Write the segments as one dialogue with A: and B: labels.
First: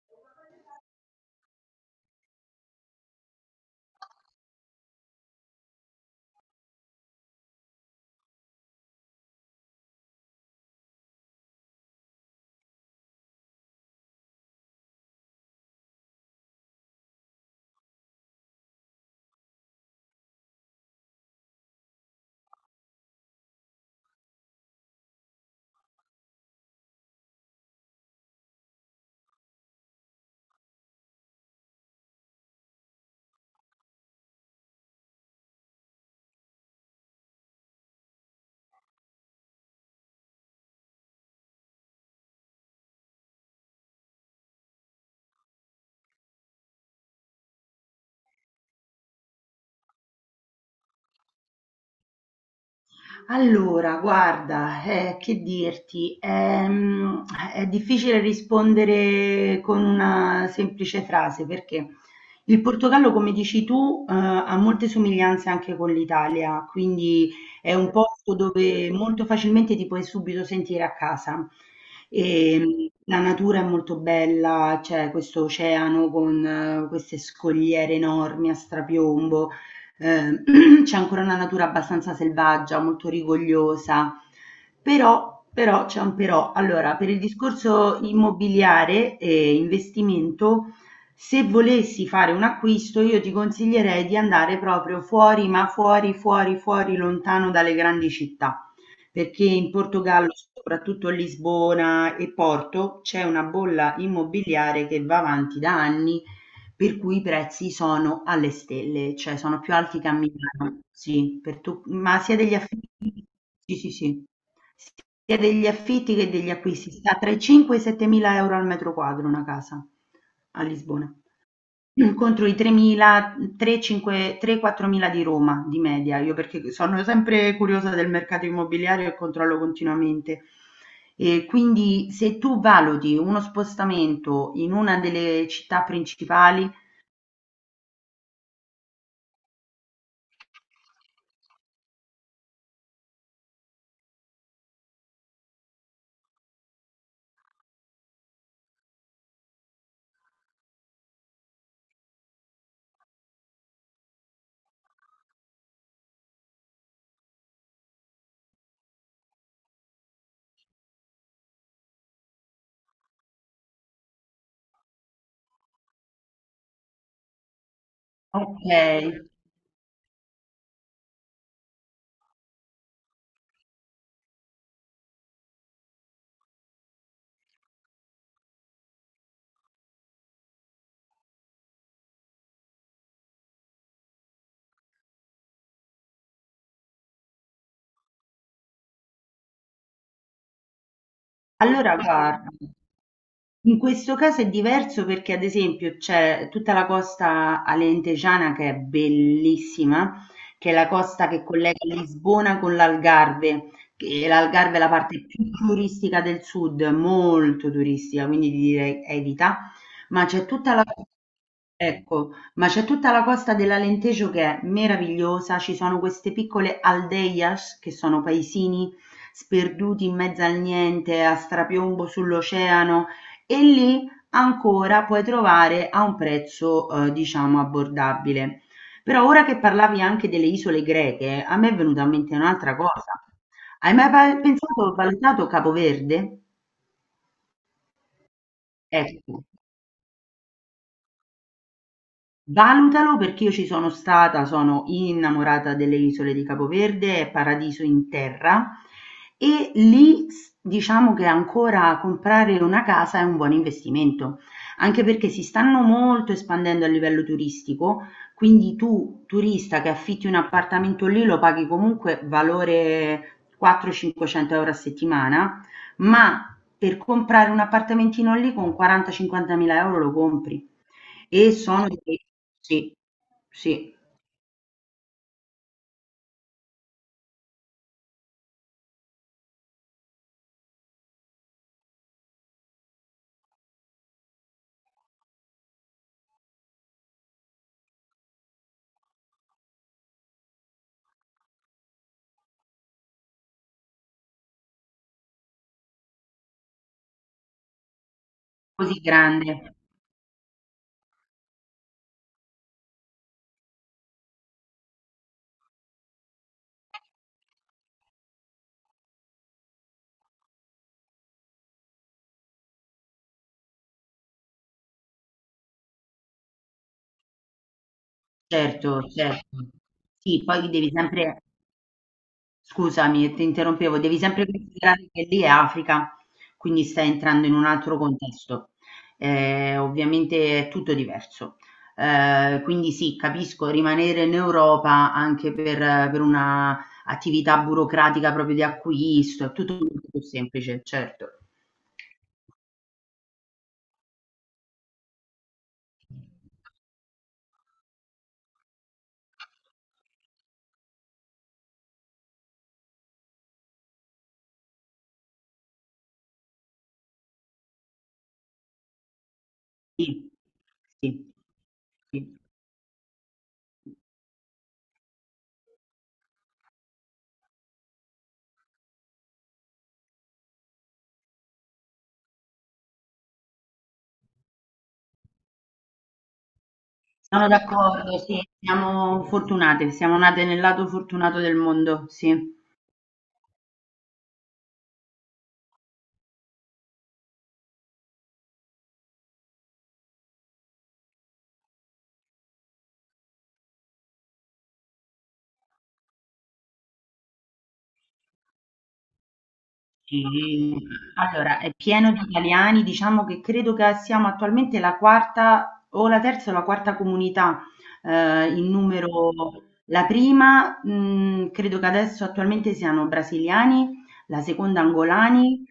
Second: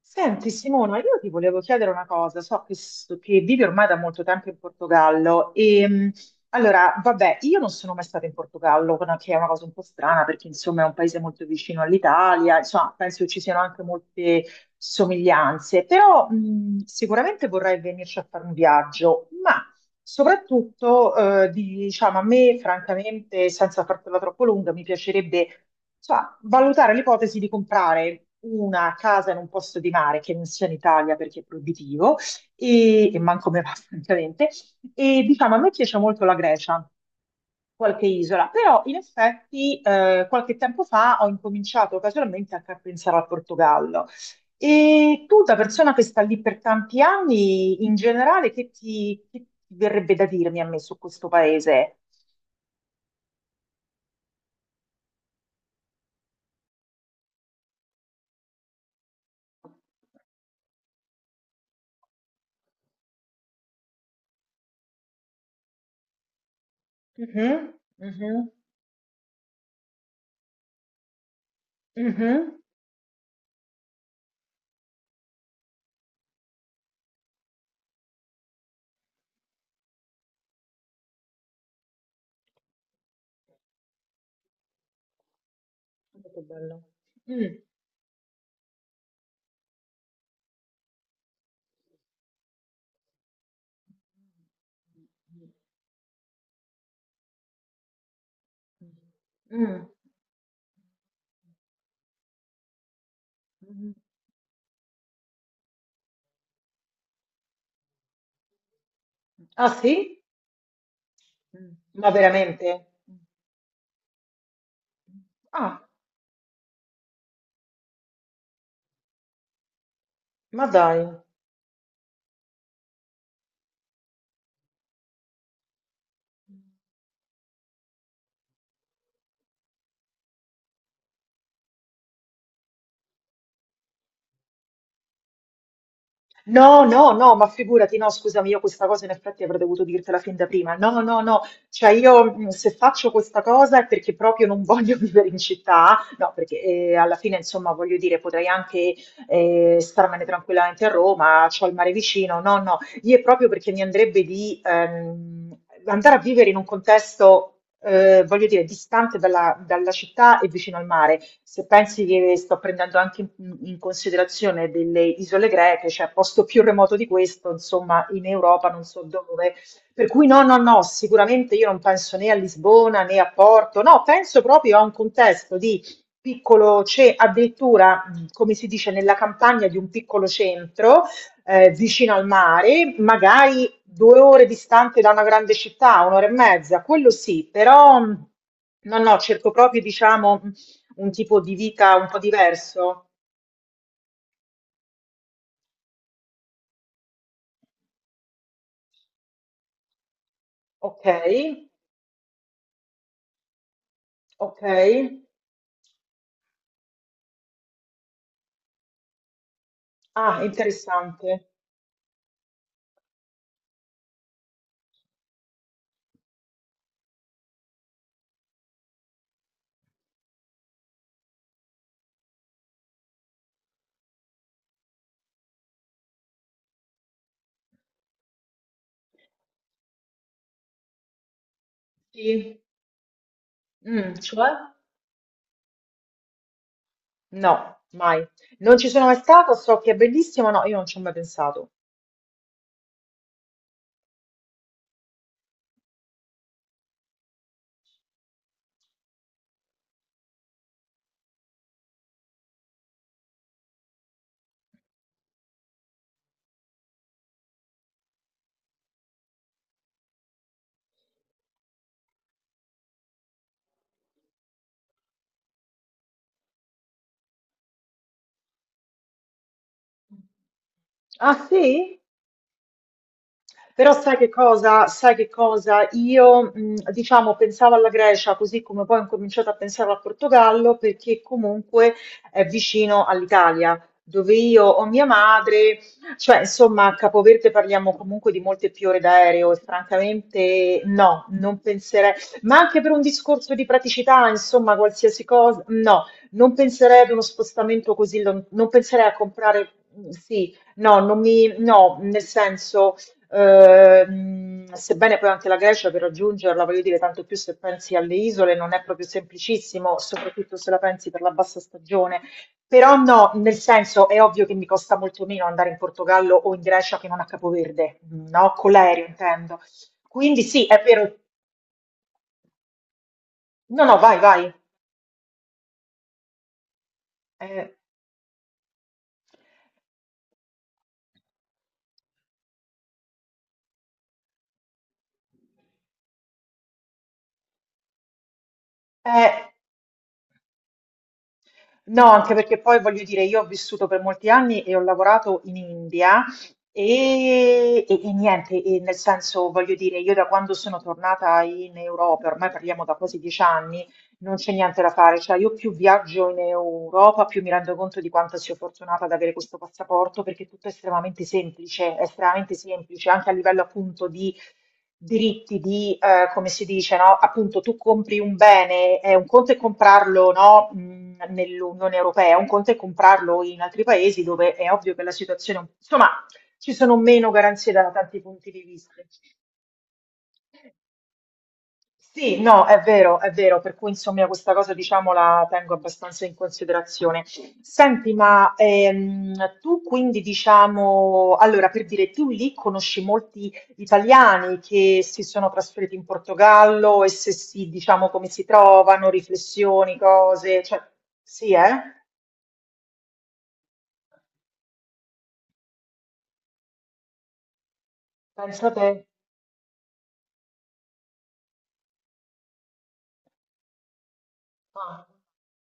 A: Senti Simona, io ti volevo chiedere una cosa, so che vivi ormai da molto tempo in Portogallo e allora, vabbè, io non sono mai stata in Portogallo, che è una cosa un po' strana perché insomma è un paese molto vicino all'Italia, insomma penso che ci siano anche molte somiglianze, però sicuramente vorrei venirci a fare un viaggio, ma soprattutto, diciamo, a me, francamente, senza fartela troppo lunga, mi piacerebbe, insomma, valutare l'ipotesi di comprare una casa in un posto di mare che non sia in Italia perché è proibitivo e manco me va, francamente. E diciamo, a me piace molto la Grecia qualche isola, però in effetti qualche tempo fa ho incominciato casualmente anche a pensare al Portogallo. E tu, da persona che sta lì per tanti anni, in generale, che ti verrebbe da dirmi a me su questo paese?
B: Allora, guarda, che dirti, è difficile rispondere con una semplice frase perché il Portogallo, come dici tu, ha molte somiglianze anche con l'Italia, quindi
A: Mhm,
B: è un
A: mhm,
B: posto dove molto facilmente ti puoi subito sentire a casa.
A: mhm.
B: La natura è molto bella, c'è questo oceano con queste scogliere enormi a strapiombo c'è ancora una natura abbastanza selvaggia, molto rigogliosa, però, c'è un
A: Guarda, che
B: però.
A: bello.
B: Allora, per il
A: Mm,
B: discorso immobiliare e investimento, se volessi fare un acquisto, io ti consiglierei di andare proprio fuori, ma fuori, fuori, lontano dalle grandi città perché in
A: mm.
B: Portogallo, soprattutto a Lisbona e Porto, c'è una
A: Mm.
B: bolla immobiliare che va avanti da anni, per cui i prezzi sono alle stelle, cioè sono
A: Ah
B: più alti che a
A: sì?
B: Milano, sì,
A: Mm. Ma
B: ma sia degli
A: veramente?
B: affitti, sì, sì, sì, sia degli
A: Ah,
B: affitti che degli acquisti, sta tra i 5 e i 7 mila euro al metro quadro una casa a
A: ma dai.
B: Lisbona. Contro i tremila, quattromila di Roma di media, io perché sono sempre curiosa del mercato immobiliare e controllo continuamente. E quindi se tu valuti uno spostamento in una delle città principali,
A: No, no, no, ma figurati, no, scusami, io questa cosa in effetti avrei dovuto dirtela fin da prima. No, no, no, cioè io se faccio questa cosa è perché proprio non voglio vivere in città, no, perché alla fine, insomma, voglio dire, potrei anche starmene tranquillamente a Roma, c'ho il mare vicino, no, no, io è proprio perché mi andrebbe di andare a vivere in un contesto, voglio dire, distante dalla città e vicino al mare. Se pensi che sto prendendo anche in considerazione delle isole greche, cioè posto più remoto di questo, insomma, in
B: ok,
A: Europa non so dove. Per cui no, no, no, sicuramente io non penso né a Lisbona né a Porto, no, penso proprio a un contesto di piccolo, c'è addirittura, come si dice, nella campagna di un piccolo centro vicino al mare, magari 2 ore distante da una grande città, 1 ora e mezza, quello sì, però no, no, cerco proprio diciamo, un tipo di
B: allora
A: vita un po'
B: guarda.
A: diverso.
B: In questo caso è diverso perché ad esempio c'è tutta la costa alentejana che è bellissima, che è la costa che
A: Okay,
B: collega Lisbona con l'Algarve, che l'Algarve è la
A: okay.
B: parte più turistica del sud, molto turistica, quindi ti direi evita, ma
A: Ah,
B: c'è tutta la
A: interessante.
B: Ecco, ma c'è tutta la costa dell'Alentejo che è meravigliosa, ci sono queste piccole aldeias che sono paesini sperduti in mezzo al niente, a strapiombo sull'oceano, e lì ancora puoi trovare a un prezzo diciamo abbordabile. Però ora che parlavi anche delle isole greche, a me è venuta in mente
A: Sì.
B: un'altra cosa. Hai mai
A: Mh, cioè?
B: pensato, valutato Capoverde?
A: No, mai. Non ci sono mai
B: Ecco,
A: stata, so che è bellissimo, no, io non ci ho mai pensato.
B: valutalo perché io ci sono stata, sono innamorata delle isole di Capo Verde, è paradiso in terra e lì diciamo che ancora comprare una casa è un buon investimento, anche perché si stanno molto espandendo a livello turistico, quindi tu turista che affitti un appartamento lì lo paghi comunque valore 400-500 euro a settimana, ma per comprare un appartamentino lì con 40-50 mila euro lo compri.
A: Ah
B: E sono
A: sì?
B: di sì,
A: Però
B: sì,
A: sai che cosa? Sai che cosa? Io, diciamo, pensavo alla Grecia, così come poi ho incominciato a pensare al Portogallo, perché comunque è vicino all'Italia, dove io ho mia madre, cioè, insomma, a Capoverde parliamo comunque di molte più ore d'aereo e francamente no, non penserei, ma anche per un discorso di praticità, insomma, qualsiasi cosa, no, non penserei ad uno spostamento così, non
B: così
A: penserei a comprare,
B: grande.
A: sì, no, non mi, no, nel senso. Sebbene poi anche la Grecia per raggiungerla, voglio dire, tanto più se pensi alle isole, non è proprio semplicissimo, soprattutto se la pensi per la bassa stagione. Però no, nel senso è ovvio che mi costa molto meno andare in Portogallo o in Grecia che non a Capoverde, no? Con
B: Certo,
A: l'aereo
B: certo.
A: intendo. Quindi
B: Sì,
A: sì, è vero.
B: scusami, ti
A: No, no,
B: interrompevo, devi
A: vai,
B: sempre
A: vai.
B: considerare che lì è Africa, quindi stai entrando in un
A: Eh,
B: altro contesto. Ovviamente è tutto diverso. Quindi sì, capisco, rimanere in Europa anche per una attività burocratica proprio di acquisto,
A: eh.
B: è tutto molto più semplice, certo.
A: No, anche perché poi voglio dire, io ho vissuto per molti anni e ho lavorato in India e niente, e nel senso, voglio dire, io da quando sono tornata in Europa, ormai parliamo da quasi 10 anni, non c'è niente da fare, cioè io più viaggio in Europa, più mi rendo conto di quanto sia fortunata ad avere questo passaporto,
B: Sì,
A: perché tutto
B: sì,
A: è
B: sì.
A: estremamente semplice, anche a livello appunto di diritti, di come si dice, no? Appunto tu compri un bene, è un conto è comprarlo, no? Nell'Unione Europea, un conto è comprarlo in altri paesi dove è ovvio che la situazione, insomma, ci sono meno
B: Sono
A: garanzie da
B: d'accordo,
A: tanti
B: sì,
A: punti di vista.
B: siamo fortunate, siamo nate nel lato fortunato del mondo, sì.
A: Sì, no, è vero, per cui insomma questa cosa diciamo la tengo abbastanza in considerazione. Senti, ma tu quindi diciamo, allora per dire, tu lì conosci molti italiani che si sono trasferiti in Portogallo e se sì, diciamo come si trovano, riflessioni,
B: Sì,
A: cose, cioè sì,
B: allora è
A: eh?
B: pieno di italiani, diciamo che credo che siamo attualmente la quarta comunità in
A: Pensa te.
B: numero. La prima, credo che adesso attualmente siano brasiliani, la seconda
A: Ah,
B: angolani,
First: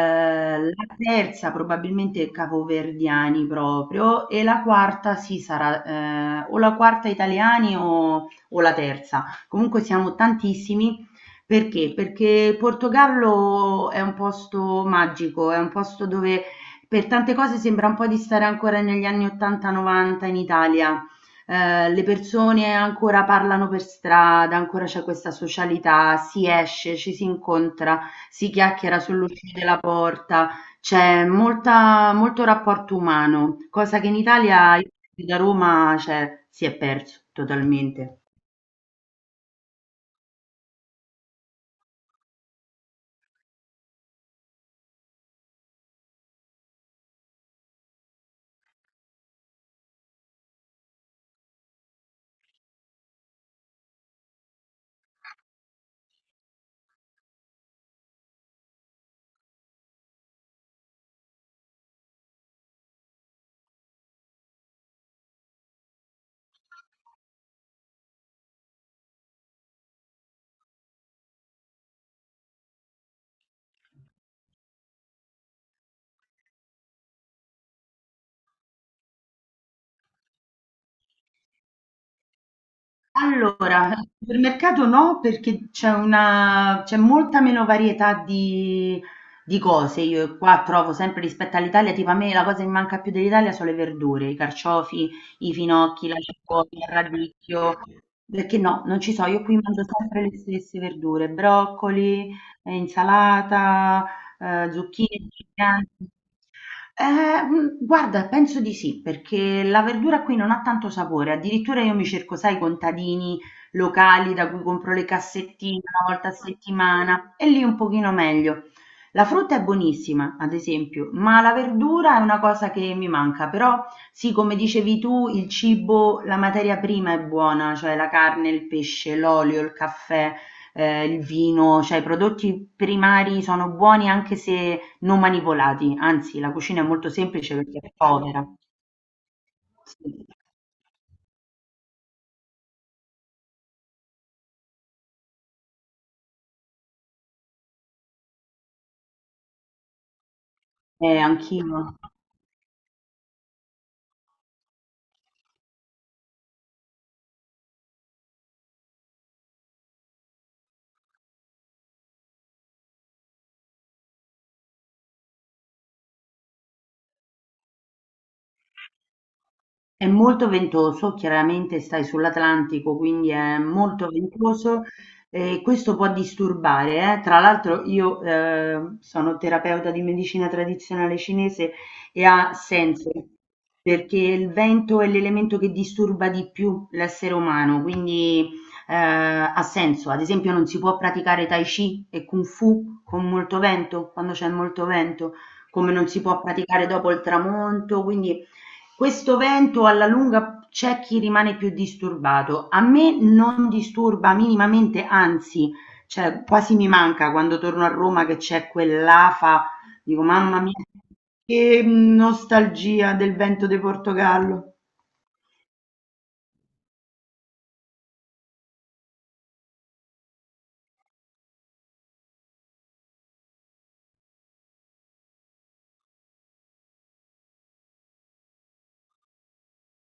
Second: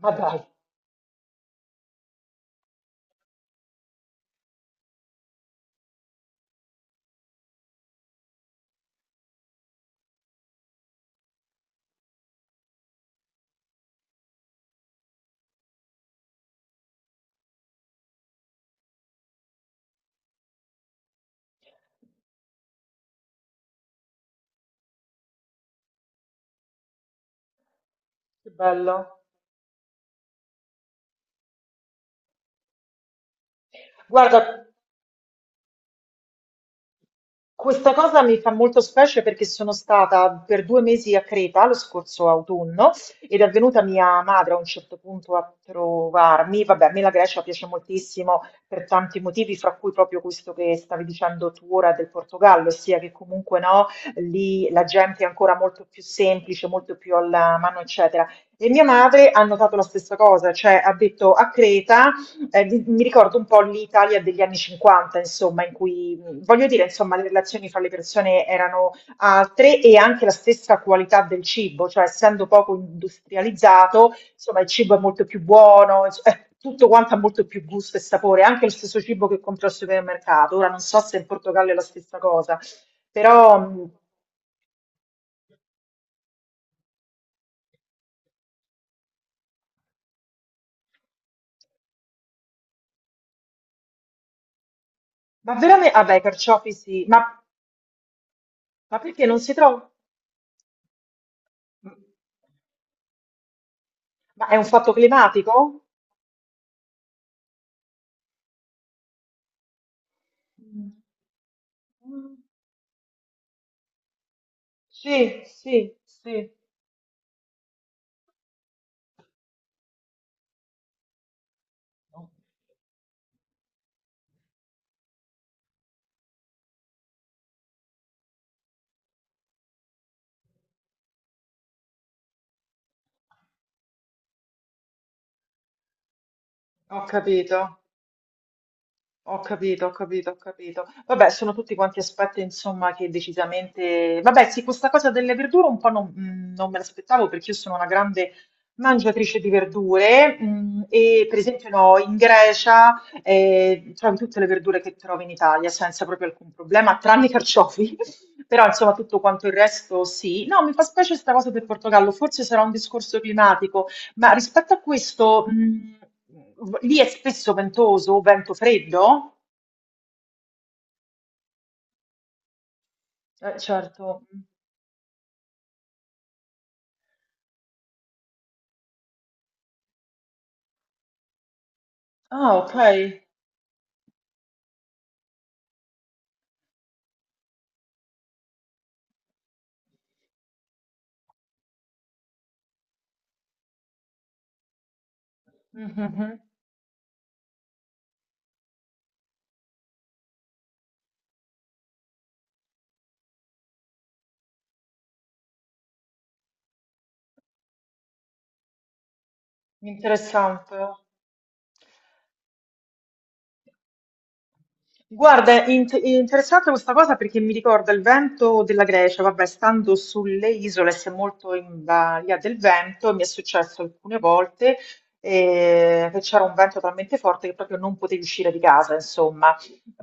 A: ma dai,
B: la terza probabilmente capoverdiani proprio e la quarta sì sarà o la quarta italiani o la terza. Comunque siamo tantissimi perché? Perché il Portogallo è un posto magico, è un posto dove per tante cose sembra un po' di stare ancora negli anni 80-90 in Italia. Le persone ancora parlano per strada, ancora c'è questa socialità, si esce, ci si incontra,
A: che
B: si
A: bello.
B: chiacchiera sull'uscita della porta, c'è molto rapporto umano, cosa che in
A: Guarda,
B: Italia, io da Roma, cioè, si è perso
A: questa
B: totalmente.
A: cosa mi fa molto specie perché sono stata per 2 mesi a Creta lo scorso autunno ed è venuta mia madre a un certo punto a trovarmi. Vabbè, a me la Grecia piace moltissimo per tanti motivi, fra cui proprio questo che stavi dicendo tu ora del Portogallo, ossia che comunque no, lì la gente è ancora molto più semplice, molto più alla mano, eccetera. E mia madre ha notato la stessa cosa, cioè ha detto a Creta. Mi ricordo un po' l'Italia degli anni 50, insomma, in cui, voglio dire, insomma, le relazioni fra le persone erano altre e anche la stessa qualità del cibo, cioè essendo poco industrializzato, insomma, il cibo è molto più buono, tutto quanto ha molto più gusto e sapore, anche lo stesso cibo che compro al supermercato. Ora non so se in Portogallo è la stessa cosa, però,
B: Allora, al supermercato no, perché c'è molta meno varietà di cose. Io qua trovo sempre rispetto all'Italia, tipo a me la cosa che mi manca più dell'Italia sono le verdure, i carciofi, i
A: ma veramente,
B: finocchi,
A: vabbè,
B: la
A: i carciofi
B: cicoria, il
A: sì,
B: radicchio. Perché no, non
A: ma
B: ci
A: perché
B: so,
A: non
B: io
A: si
B: qui mangio
A: trova?
B: sempre le stesse verdure, broccoli, insalata,
A: Ma è un fatto
B: zucchine
A: climatico?
B: giganti. Guarda, penso di sì, perché la verdura qui non ha tanto sapore, addirittura io mi
A: Mm.
B: cerco, sai, i contadini locali da cui compro le
A: Sì,
B: cassettine
A: sì,
B: una volta a
A: sì.
B: settimana e lì un pochino meglio. La frutta è buonissima, ad esempio, ma la verdura è una cosa che mi manca, però sì, come dicevi tu, il cibo, la materia prima è buona, cioè la carne, il pesce, l'olio, il caffè, il vino, cioè i prodotti primari sono buoni anche se non manipolati, anzi la cucina è
A: Ho
B: molto semplice
A: capito,
B: perché è povera.
A: ho capito, ho
B: Sì.
A: capito, ho capito. Vabbè, sono tutti quanti aspetti, insomma, che decisamente. Vabbè, sì, questa cosa delle verdure un po' non me l'aspettavo perché io sono una grande mangiatrice di verdure e per esempio
B: Anch'io.
A: no, in Grecia trovi tutte le verdure che trovi in Italia senza proprio alcun problema, tranne i carciofi. Però insomma tutto quanto il resto sì. No, mi fa specie questa cosa del Portogallo, forse sarà un discorso climatico. Ma rispetto a questo, lì è spesso ventoso, vento freddo?
B: È molto ventoso, chiaramente stai sull'Atlantico, quindi è molto
A: Certo.
B: ventoso e questo può disturbare, eh. Tra l'altro io sono terapeuta di medicina tradizionale cinese e ha
A: Ah, ok.
B: senso, perché il vento è l'elemento che disturba di più l'essere umano, quindi ha senso. Ad esempio non si può praticare Tai Chi e Kung Fu con molto vento, quando c'è molto vento, come non si
A: Mhm.
B: può praticare dopo il tramonto, quindi questo vento alla lunga c'è chi rimane più disturbato. A me non disturba minimamente, anzi, cioè quasi mi manca quando torno a Roma che c'è quell'afa, dico mamma mia,
A: Interessante.
B: che nostalgia del vento di Portogallo.
A: Guarda, è interessante questa cosa perché mi ricorda il vento della Grecia, vabbè, stando sulle isole si è molto in balia del vento, mi è successo alcune volte che c'era un vento talmente forte che proprio non potevi uscire di casa, insomma.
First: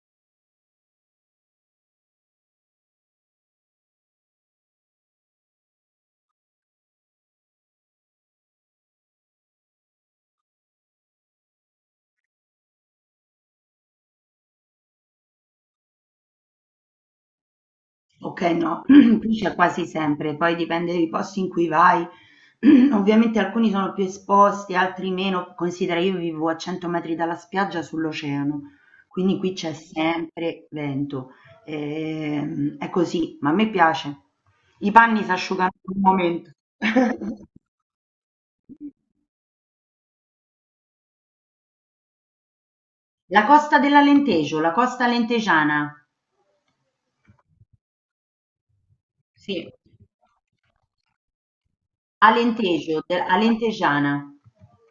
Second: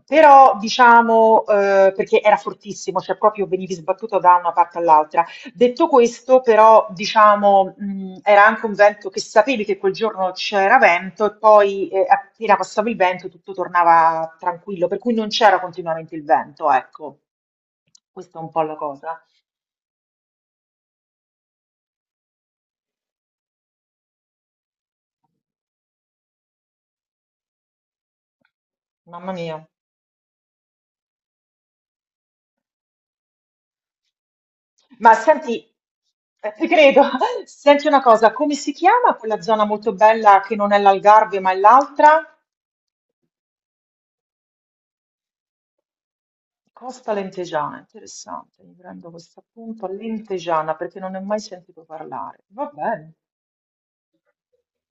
A: Però, diciamo, perché era fortissimo, cioè proprio venivi sbattuto da una parte all'altra. Detto questo, però, diciamo, era anche un vento che sapevi che quel giorno c'era vento e poi, appena passava il vento tutto tornava tranquillo, per cui non c'era continuamente il vento, ecco. Questa è
B: Ok,
A: un po' la
B: no,
A: cosa.
B: qui c'è quasi sempre, poi dipende dai posti in cui vai. Ovviamente alcuni sono più esposti, altri meno. Considera, io vivo a 100 metri dalla spiaggia sull'oceano,
A: Mamma
B: quindi qui
A: mia.
B: c'è sempre vento. È così, ma a me piace. I
A: Ma
B: panni si
A: senti
B: asciugano in un momento.
A: ti credo. Senti una cosa, come si chiama quella zona molto bella che non è l'Algarve, ma è l'altra?
B: La costa dell'Alentejo, la costa alentejana.
A: Costa Lentejana, interessante. Mi prendo questo
B: Sì,
A: appunto, Lentejana, perché non ne ho mai sentito parlare. Va
B: Alentejo,
A: bene.
B: Alentegiana.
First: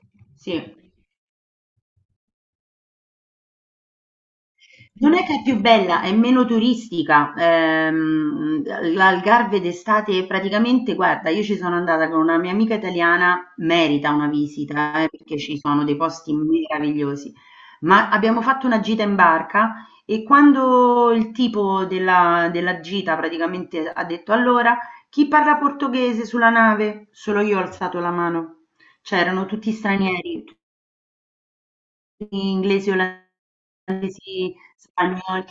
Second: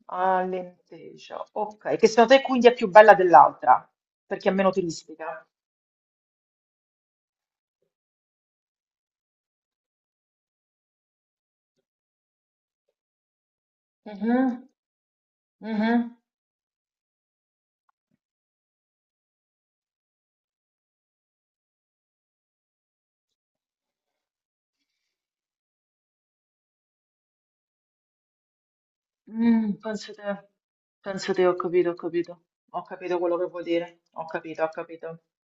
A: Ah,
B: Sì.
A: Lenteja. Ok, che secondo te quindi è più bella dell'altra, perché è meno
B: Non è che è
A: turistica.
B: più bella, è meno turistica. L'Algarve d'estate praticamente, guarda, io ci sono andata con una mia amica italiana, merita una
A: Mhm,
B: visita, perché ci sono
A: mhm.
B: dei posti meravigliosi. Ma abbiamo fatto una gita in barca e quando il tipo della gita praticamente ha detto allora, chi parla portoghese sulla nave? Solo io ho alzato la mano. C'erano tutti
A: Mm,
B: stranieri,
A: penso te, ho capito, ho capito. Ho
B: inglesi,
A: capito quello che vuol dire. Ho
B: olandesi,
A: capito, ho capito.
B: spagnoli.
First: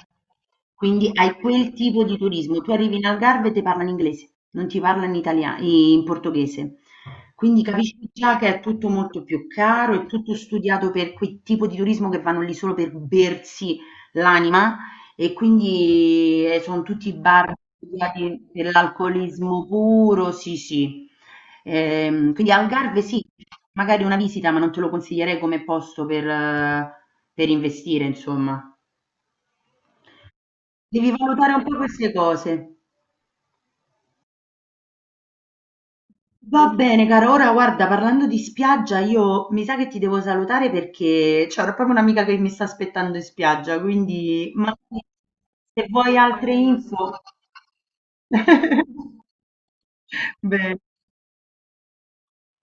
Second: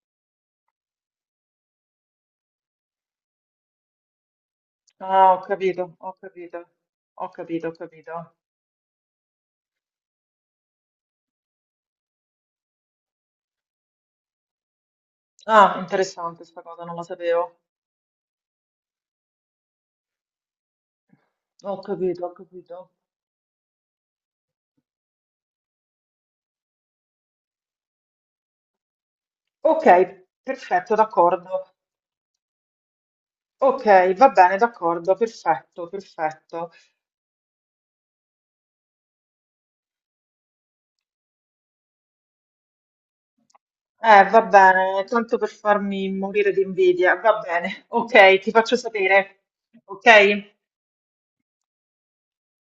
B: Quindi hai quel tipo di turismo. Tu arrivi in Algarve e ti parlano inglese, non ti parlano in
A: Ah, ho
B: italiano,
A: capito,
B: in
A: ho capito.
B: portoghese.
A: Ho
B: Quindi
A: capito, ho
B: capisci
A: capito.
B: già che è tutto molto più caro, è tutto studiato per quel tipo di turismo che vanno lì solo per bersi l'anima e
A: Ah, interessante
B: quindi
A: sta
B: sono
A: cosa, non la
B: tutti
A: sapevo.
B: bar via di dell'alcolismo puro, sì, sì.
A: Ho capito, ho
B: Quindi
A: capito.
B: Algarve sì, magari una visita, ma non te lo consiglierei come posto per investire, insomma.
A: Ok, perfetto,
B: Devi valutare un
A: d'accordo.
B: po' queste cose.
A: Ok, va bene, d'accordo, perfetto,
B: Va
A: perfetto.
B: bene, cara. Ora, guarda, parlando di spiaggia, io mi sa che ti devo salutare perché c'è proprio un'amica che mi sta aspettando in spiaggia,
A: Va
B: quindi
A: bene,
B: magari
A: tanto per
B: se
A: farmi
B: vuoi
A: morire
B: altre
A: di invidia.
B: info.
A: Va bene, ok, ti faccio sapere. Ok?
B: Bene.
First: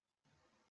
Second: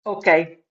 A: Ok.